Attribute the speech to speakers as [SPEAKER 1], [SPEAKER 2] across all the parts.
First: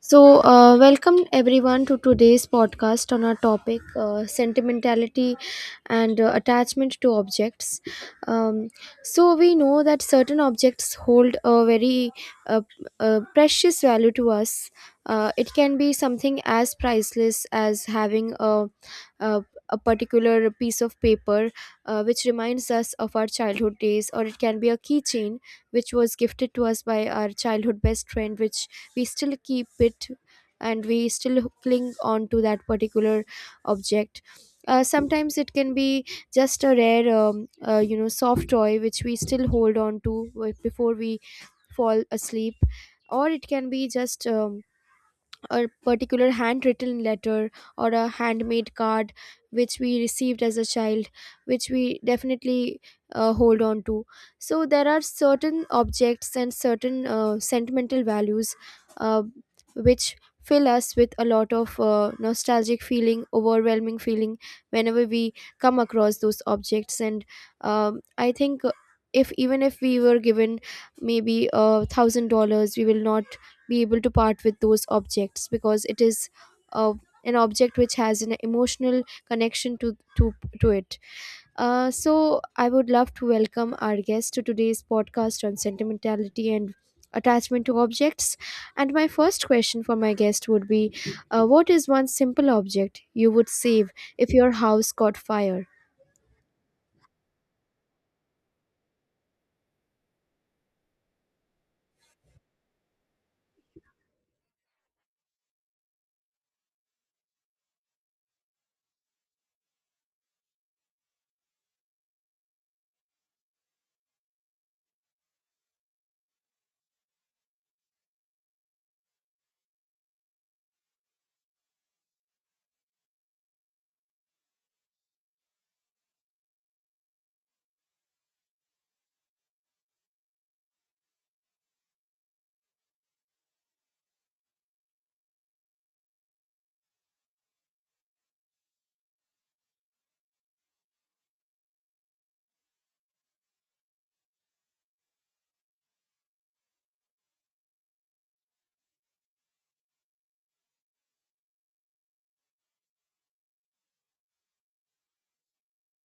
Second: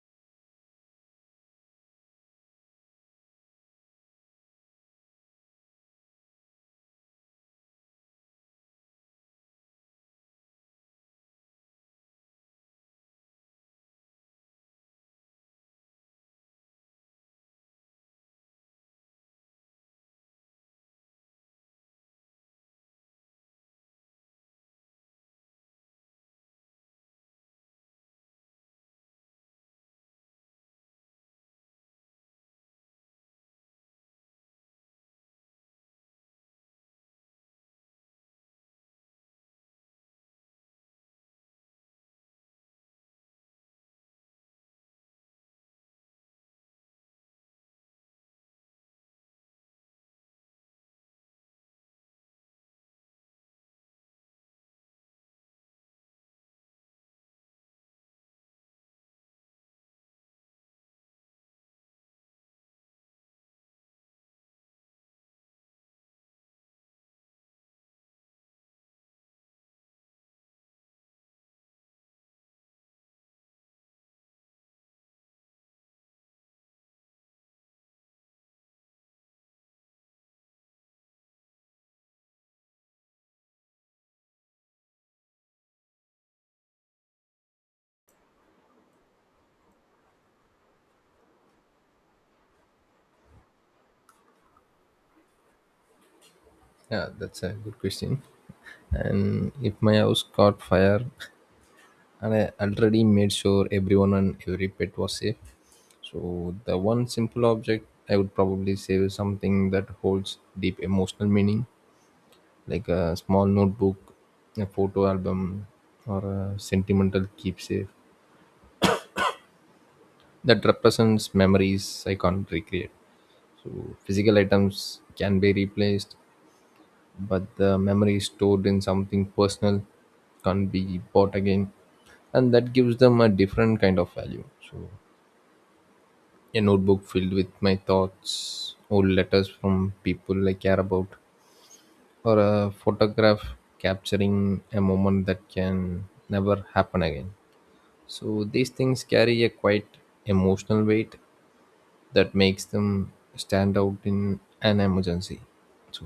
[SPEAKER 1] So welcome everyone to today's podcast on our topic sentimentality and attachment to objects. Um, so we know that certain objects hold a very uh, precious value to us. It can be something as priceless as having a a particular piece of paper which reminds us of our childhood days, or it can be a keychain which was gifted to us by our childhood best friend, which we still keep it and we still cling on to that particular object. Sometimes it can be just a rare soft toy which we still hold on to before we fall asleep, or it can be just a particular handwritten letter or a handmade card which we received as a child, which we definitely hold on to. So there are certain objects and certain sentimental values uh, which fill us with a lot of nostalgic feeling, overwhelming feeling whenever we come across those objects. And I think if, even if we were given maybe $1,000, we will not be able to part with those objects, because it is uh, an object which has an emotional connection to it. So I would love to welcome our guest to today's podcast on sentimentality and attachment to objects. And my first question for my guest would be, what is one simple object you would save if your house caught fire?
[SPEAKER 2] Yeah, that's a good question. And if my house caught fire, and I already made sure everyone and every pet was safe, so the one simple object I would probably save is something that holds deep emotional meaning, like a small notebook, a photo album, or a sentimental keepsake that represents memories I can't recreate. So physical items can be replaced, but the memory is stored in something personal can't be bought again, and that gives them a different kind of value. So a notebook filled with my thoughts, old letters from people I care about, or a photograph capturing a moment that can never happen again. So these things carry a quite emotional weight that makes them stand out in an emergency. So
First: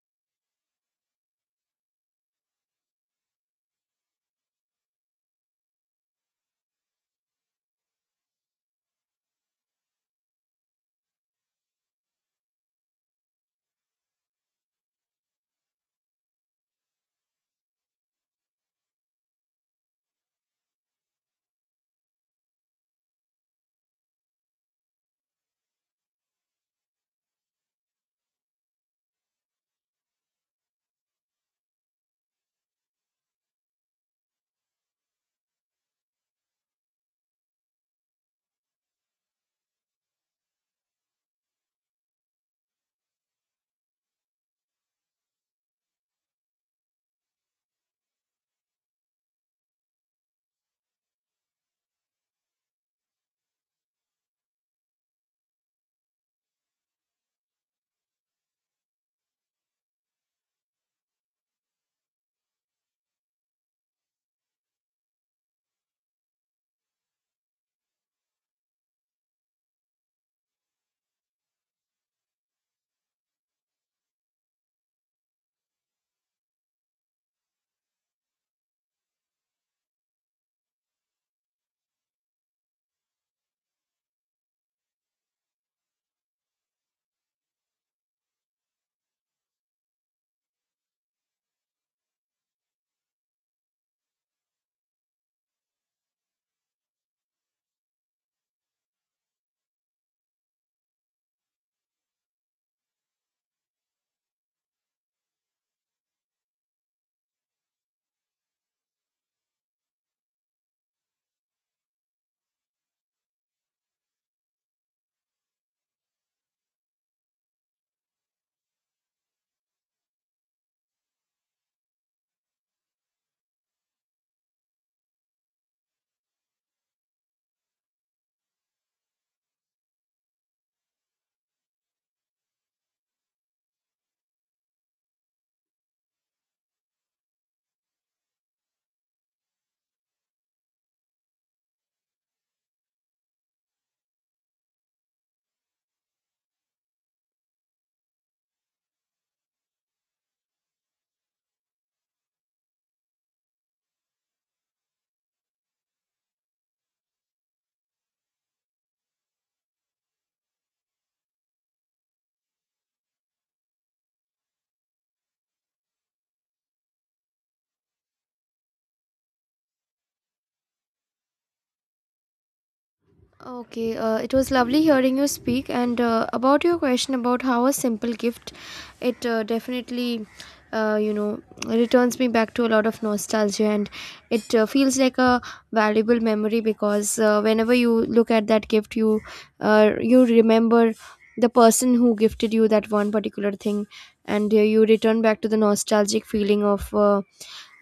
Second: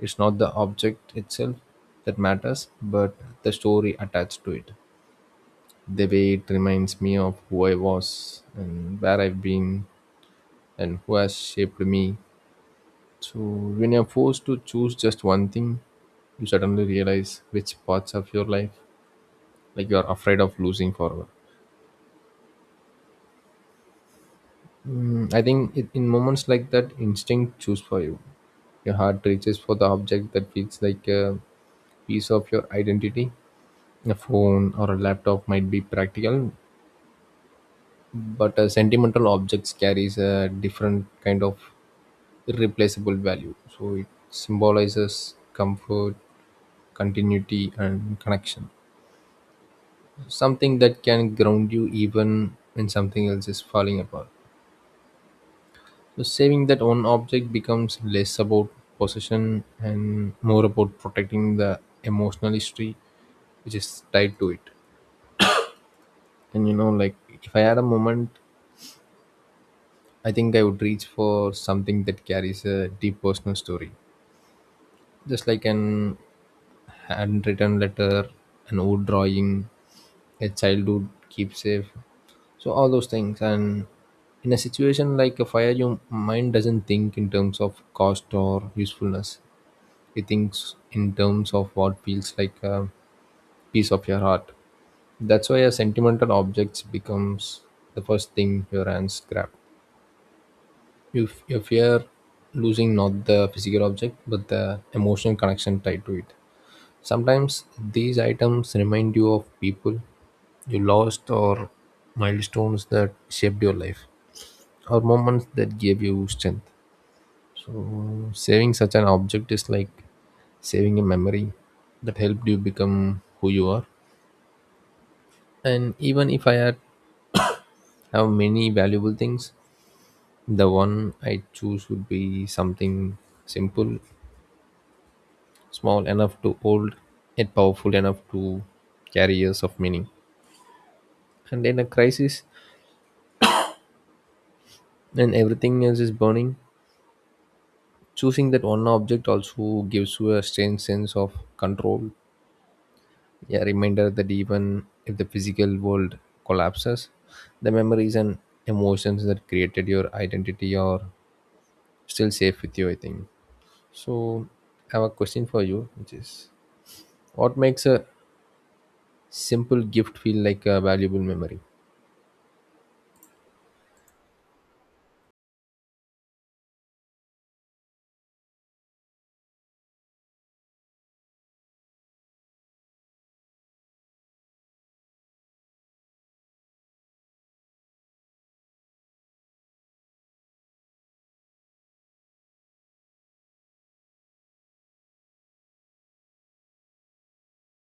[SPEAKER 2] it's not the object itself that matters, but the story attached to it. The way it reminds me of who I was and where I've been and who has shaped me. So, when you're forced to choose just one thing, you suddenly realize which parts of your life like you are afraid of losing forever. I think in moments like that, instinct choose for you. Your heart reaches for the object that feels like a piece of your identity. A phone or a laptop might be practical, but a sentimental objects carries a different kind of irreplaceable value. So it symbolizes comfort, continuity, and connection. Something that can ground you even when something else is falling apart. So saving that one object becomes less about possession and more about protecting the emotional history which is tied to it. And like if I had a moment, I think I would reach for something that carries a deep personal story, just like an handwritten letter, an old drawing, a childhood keepsake. So, all those things. And in a situation like a fire, your mind doesn't think in terms of cost or usefulness, it thinks in terms of what feels like a piece of your heart. That's why a sentimental object becomes the first thing your hands grab. You fear losing not the physical object, but the emotional connection tied to it. Sometimes these items remind you of people you lost, or milestones that shaped your life, or moments that gave you strength. So, saving such an object is like saving a memory that helped you become who you are. And even if I had have many valuable things, the one I choose would be something simple, small enough to hold yet powerful enough to carry years of meaning. And in a crisis, when everything else is burning, choosing that one object also gives you a strange sense of control. A reminder that even if the physical world collapses, the memories and emotions that created your identity are still safe with you, I think. So, I have a question for you, which is what makes a simple gift feel like a valuable memory?
[SPEAKER 1] Okay, it was lovely hearing you speak. And about your question about how a simple gift, it definitely, uh, you know, returns me back to a lot of nostalgia, and it feels like a valuable memory, because whenever you look at that gift, you remember the person who gifted you that one particular thing, and you return back to the nostalgic feeling of. Uh,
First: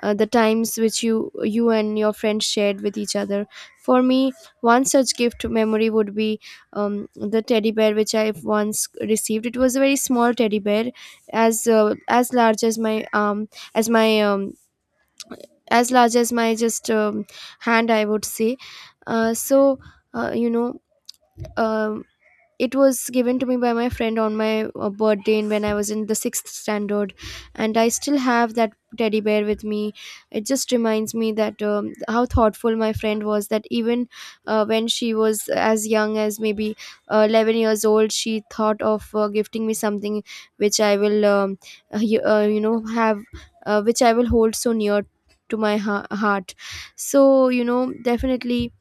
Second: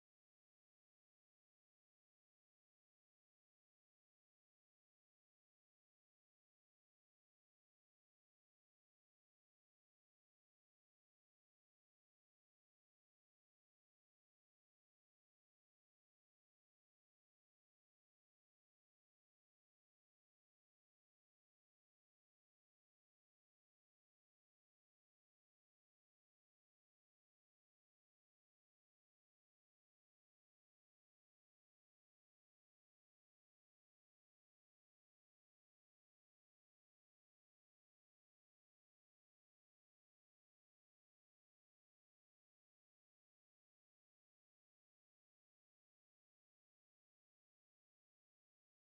[SPEAKER 1] uh, The times which you and your friends shared with each other. For me, one such gift memory would be um, the teddy bear which I once received. It was a very small teddy bear, as large as my um as my as large as my just hand, I would say. uh, so uh, you know um it was given to me by my friend on my birthday, and when I was in the sixth standard. And I still have that teddy bear with me. It just reminds me that how thoughtful my friend was, that even when she was as young as maybe 11 years old, she thought of gifting me something which I will have, which I will hold so near to my heart. So you know, definitely,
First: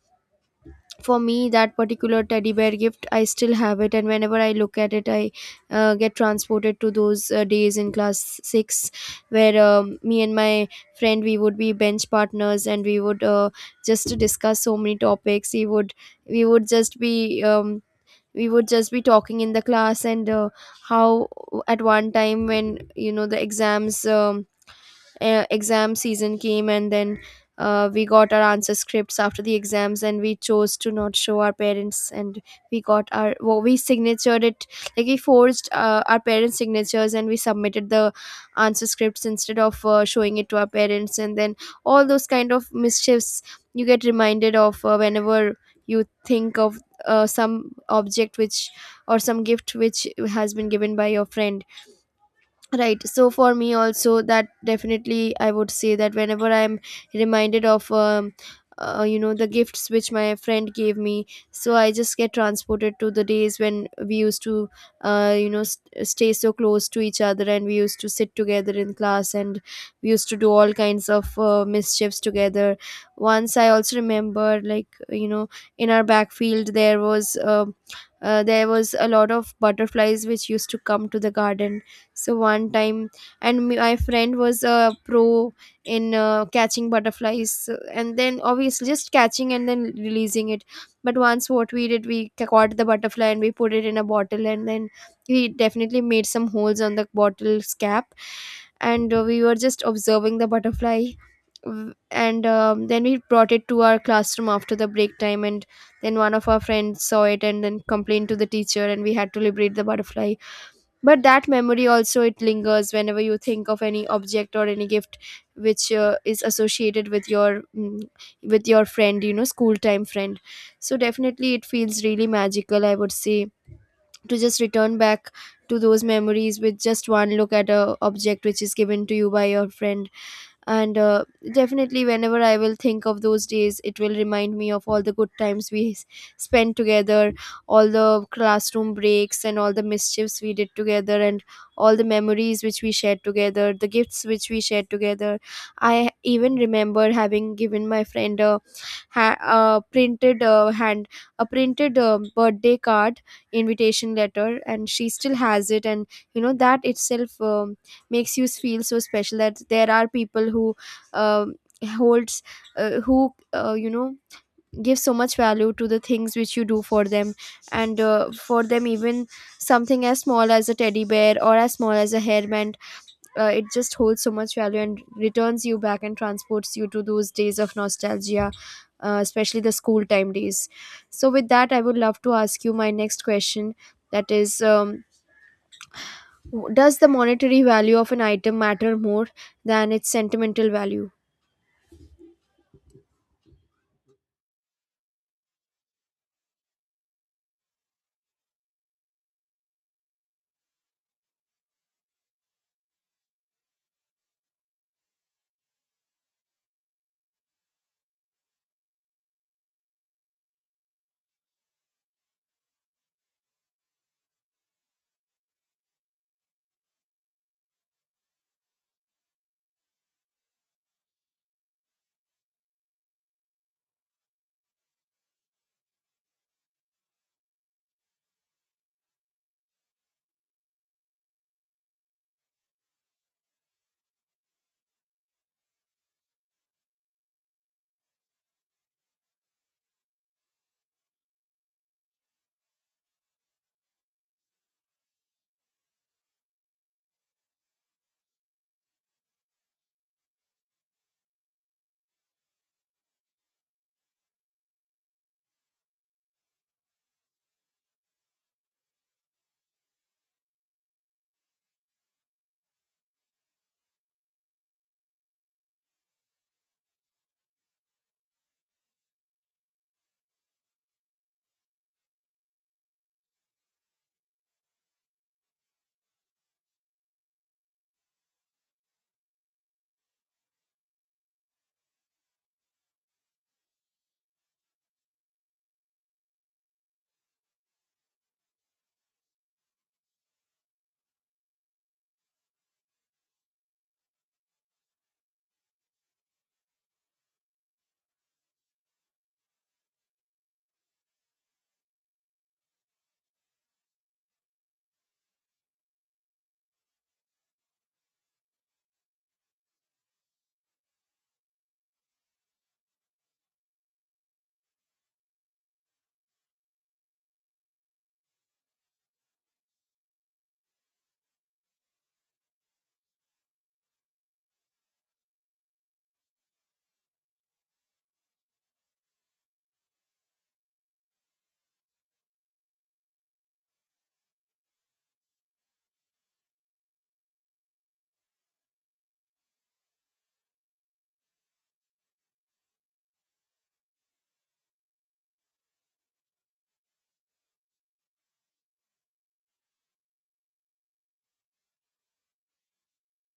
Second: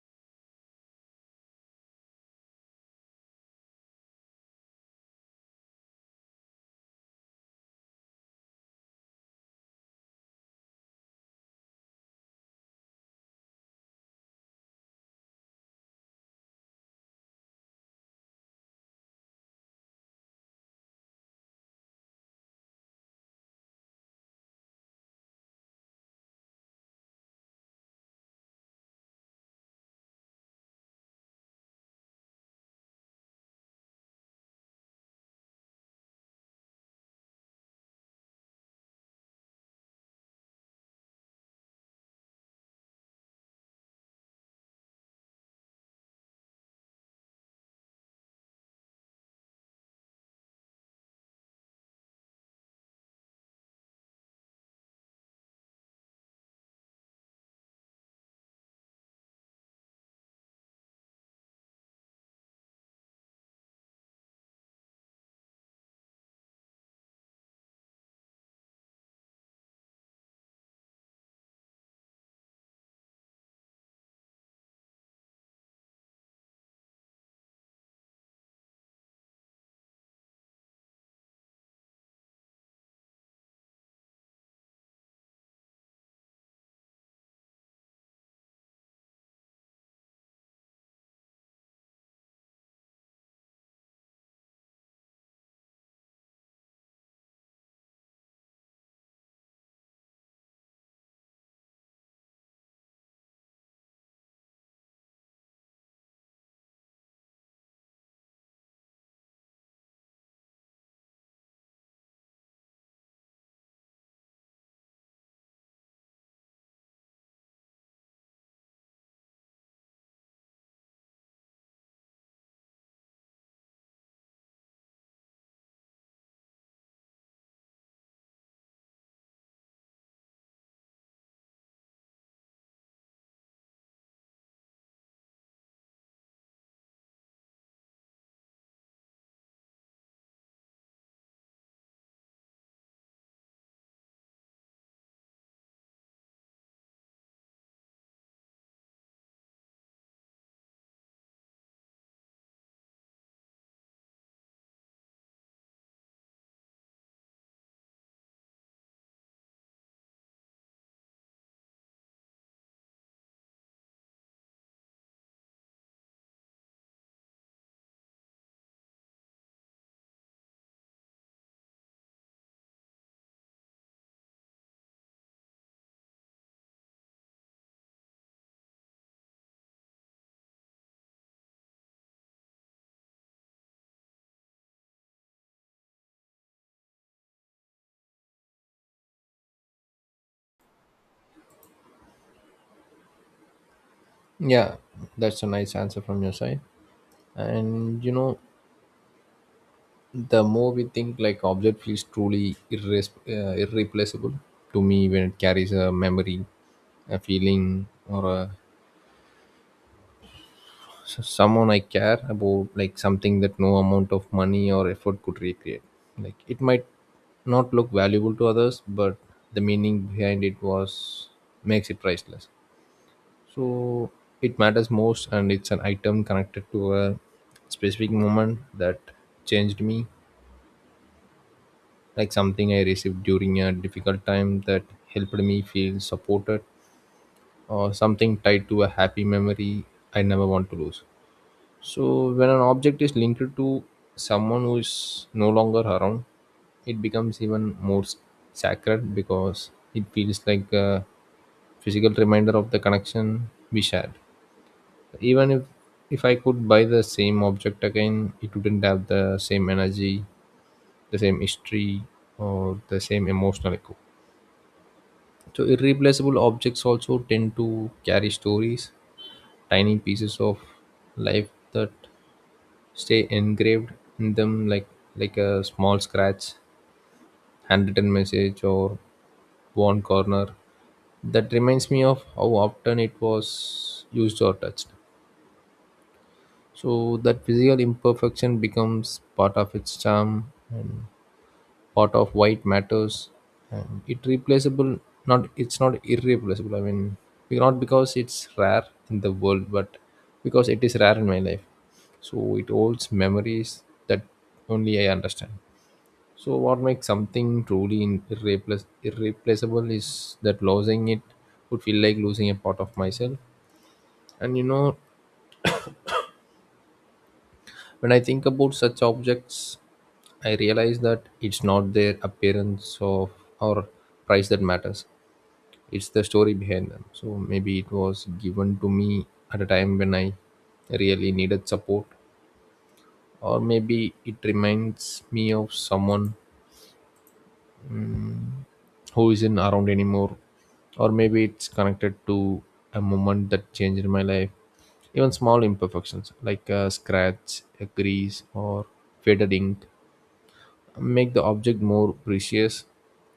[SPEAKER 1] for me, that particular teddy bear gift, I still have it, and whenever I look at it, I get transported to those days in class 6, where me and my friend, we would be bench partners, and we would just discuss so many topics. We would just be um, we would just be talking in the class. And how at one time, when you know, the exams exam season came, and then we got our answer scripts after the exams, and we chose to not show our parents, and we got our, well, we signatured it, like we forged our parents signatures, and we submitted the answer scripts instead of showing it to our parents. And then all those kind of mischiefs, you get reminded of whenever you think of some object which, or some gift which has been given by your friend. Right. So for me also, that definitely, I would say that whenever I'm reminded of you know, the gifts which my friend gave me, so I just get transported to the days when we used to you know, stay so close to each other, and we used to sit together in class, and we used to do all kinds of mischiefs together. Once I also remember, like you know, in our backfield there was a lot of butterflies which used to come to the garden. So one time, and my friend was a pro in catching butterflies, and then obviously just catching and then releasing it. But once what we did, we caught the butterfly, and we put it in a bottle, and then we definitely made some holes on the bottle's cap, and we were just observing the butterfly. W- And Then we brought it to our classroom after the break time, and then one of our friends saw it and then complained to the teacher, and we had to liberate the butterfly. But that memory also, it lingers whenever you think of any object or any gift which is associated with your with your friend, you know, school time friend. So definitely it feels really magical, I would say, to just return back to those memories with just one look at a object which is given to you by your friend. And definitely whenever I will think of those days, it will remind me of all the good times we spent together, all the classroom breaks and all the mischiefs we did together, and all the memories which we shared together, the gifts which we shared together. I even remember having given my friend a printed hand a printed birthday card invitation letter, and she still has it. And you know, that itself makes you feel so special, that there are people who um holds who you know, give so much value to the things which you do for them. And for them, even something as small as a teddy bear or as small as a hairband, it just holds so much value, and returns you back and transports you to those days of nostalgia, especially the school time days. So with that, I would love to ask you my next question, that is does the monetary value of an item matter more than its sentimental value?
[SPEAKER 2] Yeah, that's a nice answer from your side. And the more we think like object feels truly irreplaceable to me when it carries a memory, a feeling, or a someone I care about, like something that no amount of money or effort could recreate. Like it might not look valuable to others, but the meaning behind it was makes it priceless. So it matters most, and it's an item connected to a specific moment that changed me, like something I received during a difficult time that helped me feel supported, or something tied to a happy memory I never want to lose. So when an object is linked to someone who is no longer around, it becomes even more sacred because it feels like a physical reminder of the connection we shared. Even if I could buy the same object again, it wouldn't have the same energy, the same history, or the same emotional echo. So irreplaceable objects also tend to carry stories, tiny pieces of life that stay engraved in them, like a small scratch, handwritten message, or worn corner. That reminds me of how often it was used or touched. So that physical imperfection becomes part of its charm and part of why it matters. And it replaceable, not it's not irreplaceable. I mean, not because it's rare in the world, but because it is rare in my life. So it holds memories that only I understand. So what makes something truly irreplaceable is that losing it would feel like losing a part of myself. And when I think about such objects, I realize that it's not their appearance of or price that matters. It's the story behind them. So maybe it was given to me at a time when I really needed support, or maybe it reminds me of someone who isn't around anymore, or maybe it's connected to a moment that changed my life. Even small imperfections like a scratch, a crease, or faded ink make the object more precious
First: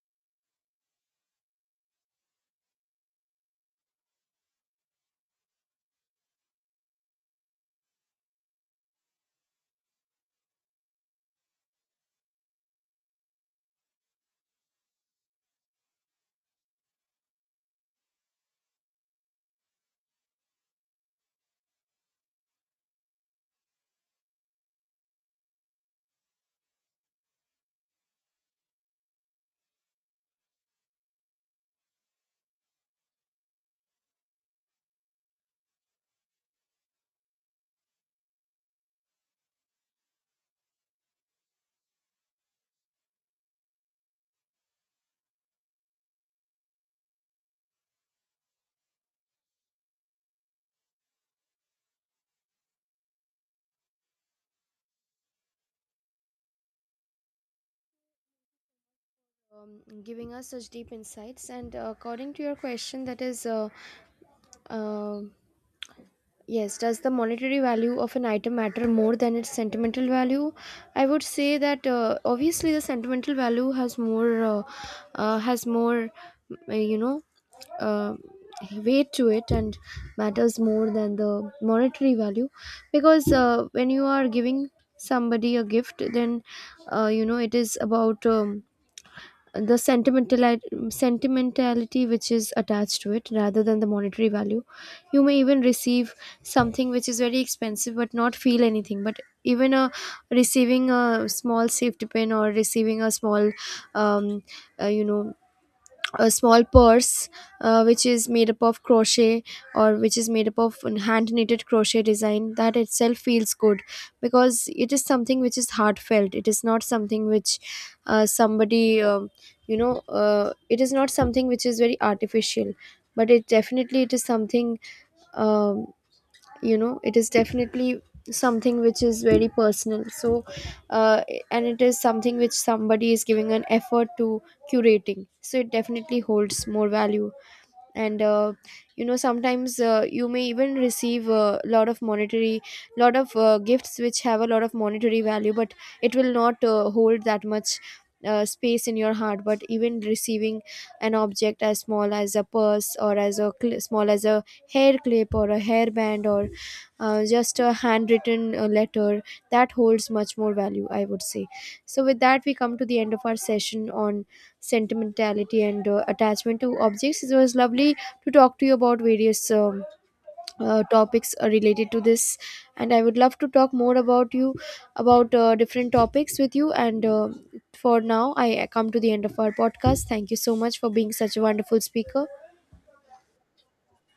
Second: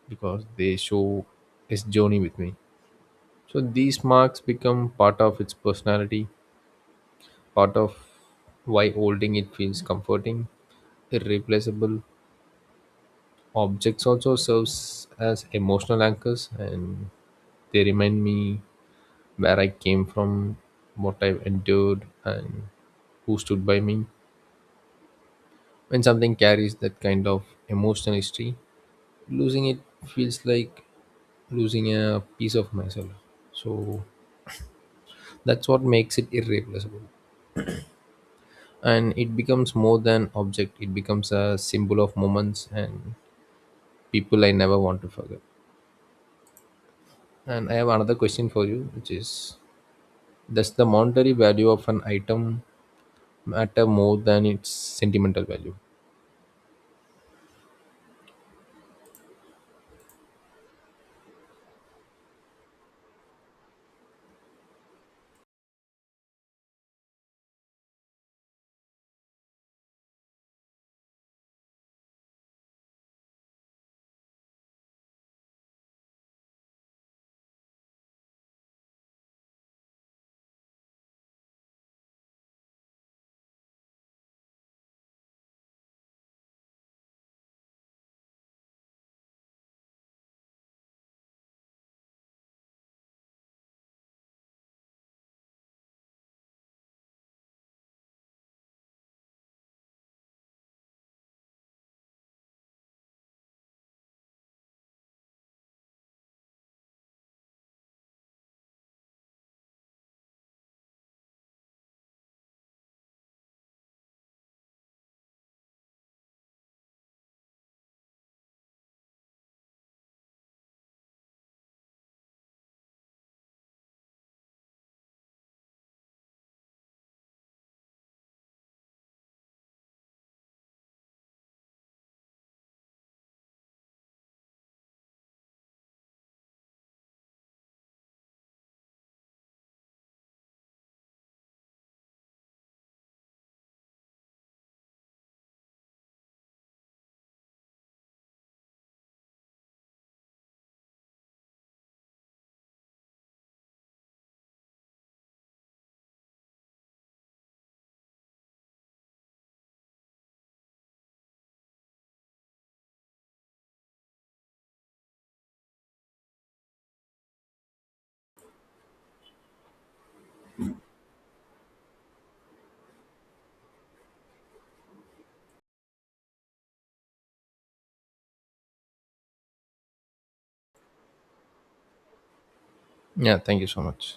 [SPEAKER 2] because they show its journey with me. So these marks become part of its personality, part of why holding it feels comforting, irreplaceable. Objects also serves as emotional anchors, and they remind me where I came from, what I've endured, and who stood by me. When something carries that kind of emotional history, losing it feels like losing a piece of myself. So that's what makes it irreplaceable, and it becomes more than object. It becomes a symbol of moments and people I never want to forget. And I have another question for you, which is does the monetary value of an item matter more than its sentimental value?
[SPEAKER 1] Giving us such deep insights. And according to your question, that is um yes, does the monetary value of an item matter more than its sentimental value? I would say that obviously the sentimental value has more, uh, you know, uh, weight to it, and matters more than the monetary value, because when you are giving somebody a gift, then you know, it is about. The sentimentality which is attached to it, rather than the monetary value. You may even receive something which is very expensive but not feel anything, but even a, receiving a small safety pin, or receiving a small um, you know, a small purse which is made up of crochet, or which is made up of hand knitted crochet design, that itself feels good, because it is something which is heartfelt. It is not something which somebody you know, it is not something which is very artificial, but it definitely, it is something, um, you know, it is definitely something which is very personal. So uh, and it is something which somebody is giving an effort to curating, so it definitely holds more value. And you know, sometimes you may even receive a lot of monetary, lot of gifts which have a lot of monetary value, but it will not hold that much space in your heart. But even receiving an object as small as a purse, or as a small as a hair clip or a hairband, or just a handwritten letter, that holds much more value, I would say. So with that, we come to the end of our session on sentimentality and attachment to objects. It was lovely to talk to you about various topics related to this, and I would love to talk more about you, about different topics with you. And for now, I come to the end of our podcast. Thank you so much for being such a wonderful speaker.
[SPEAKER 2] Yeah, thank you so much.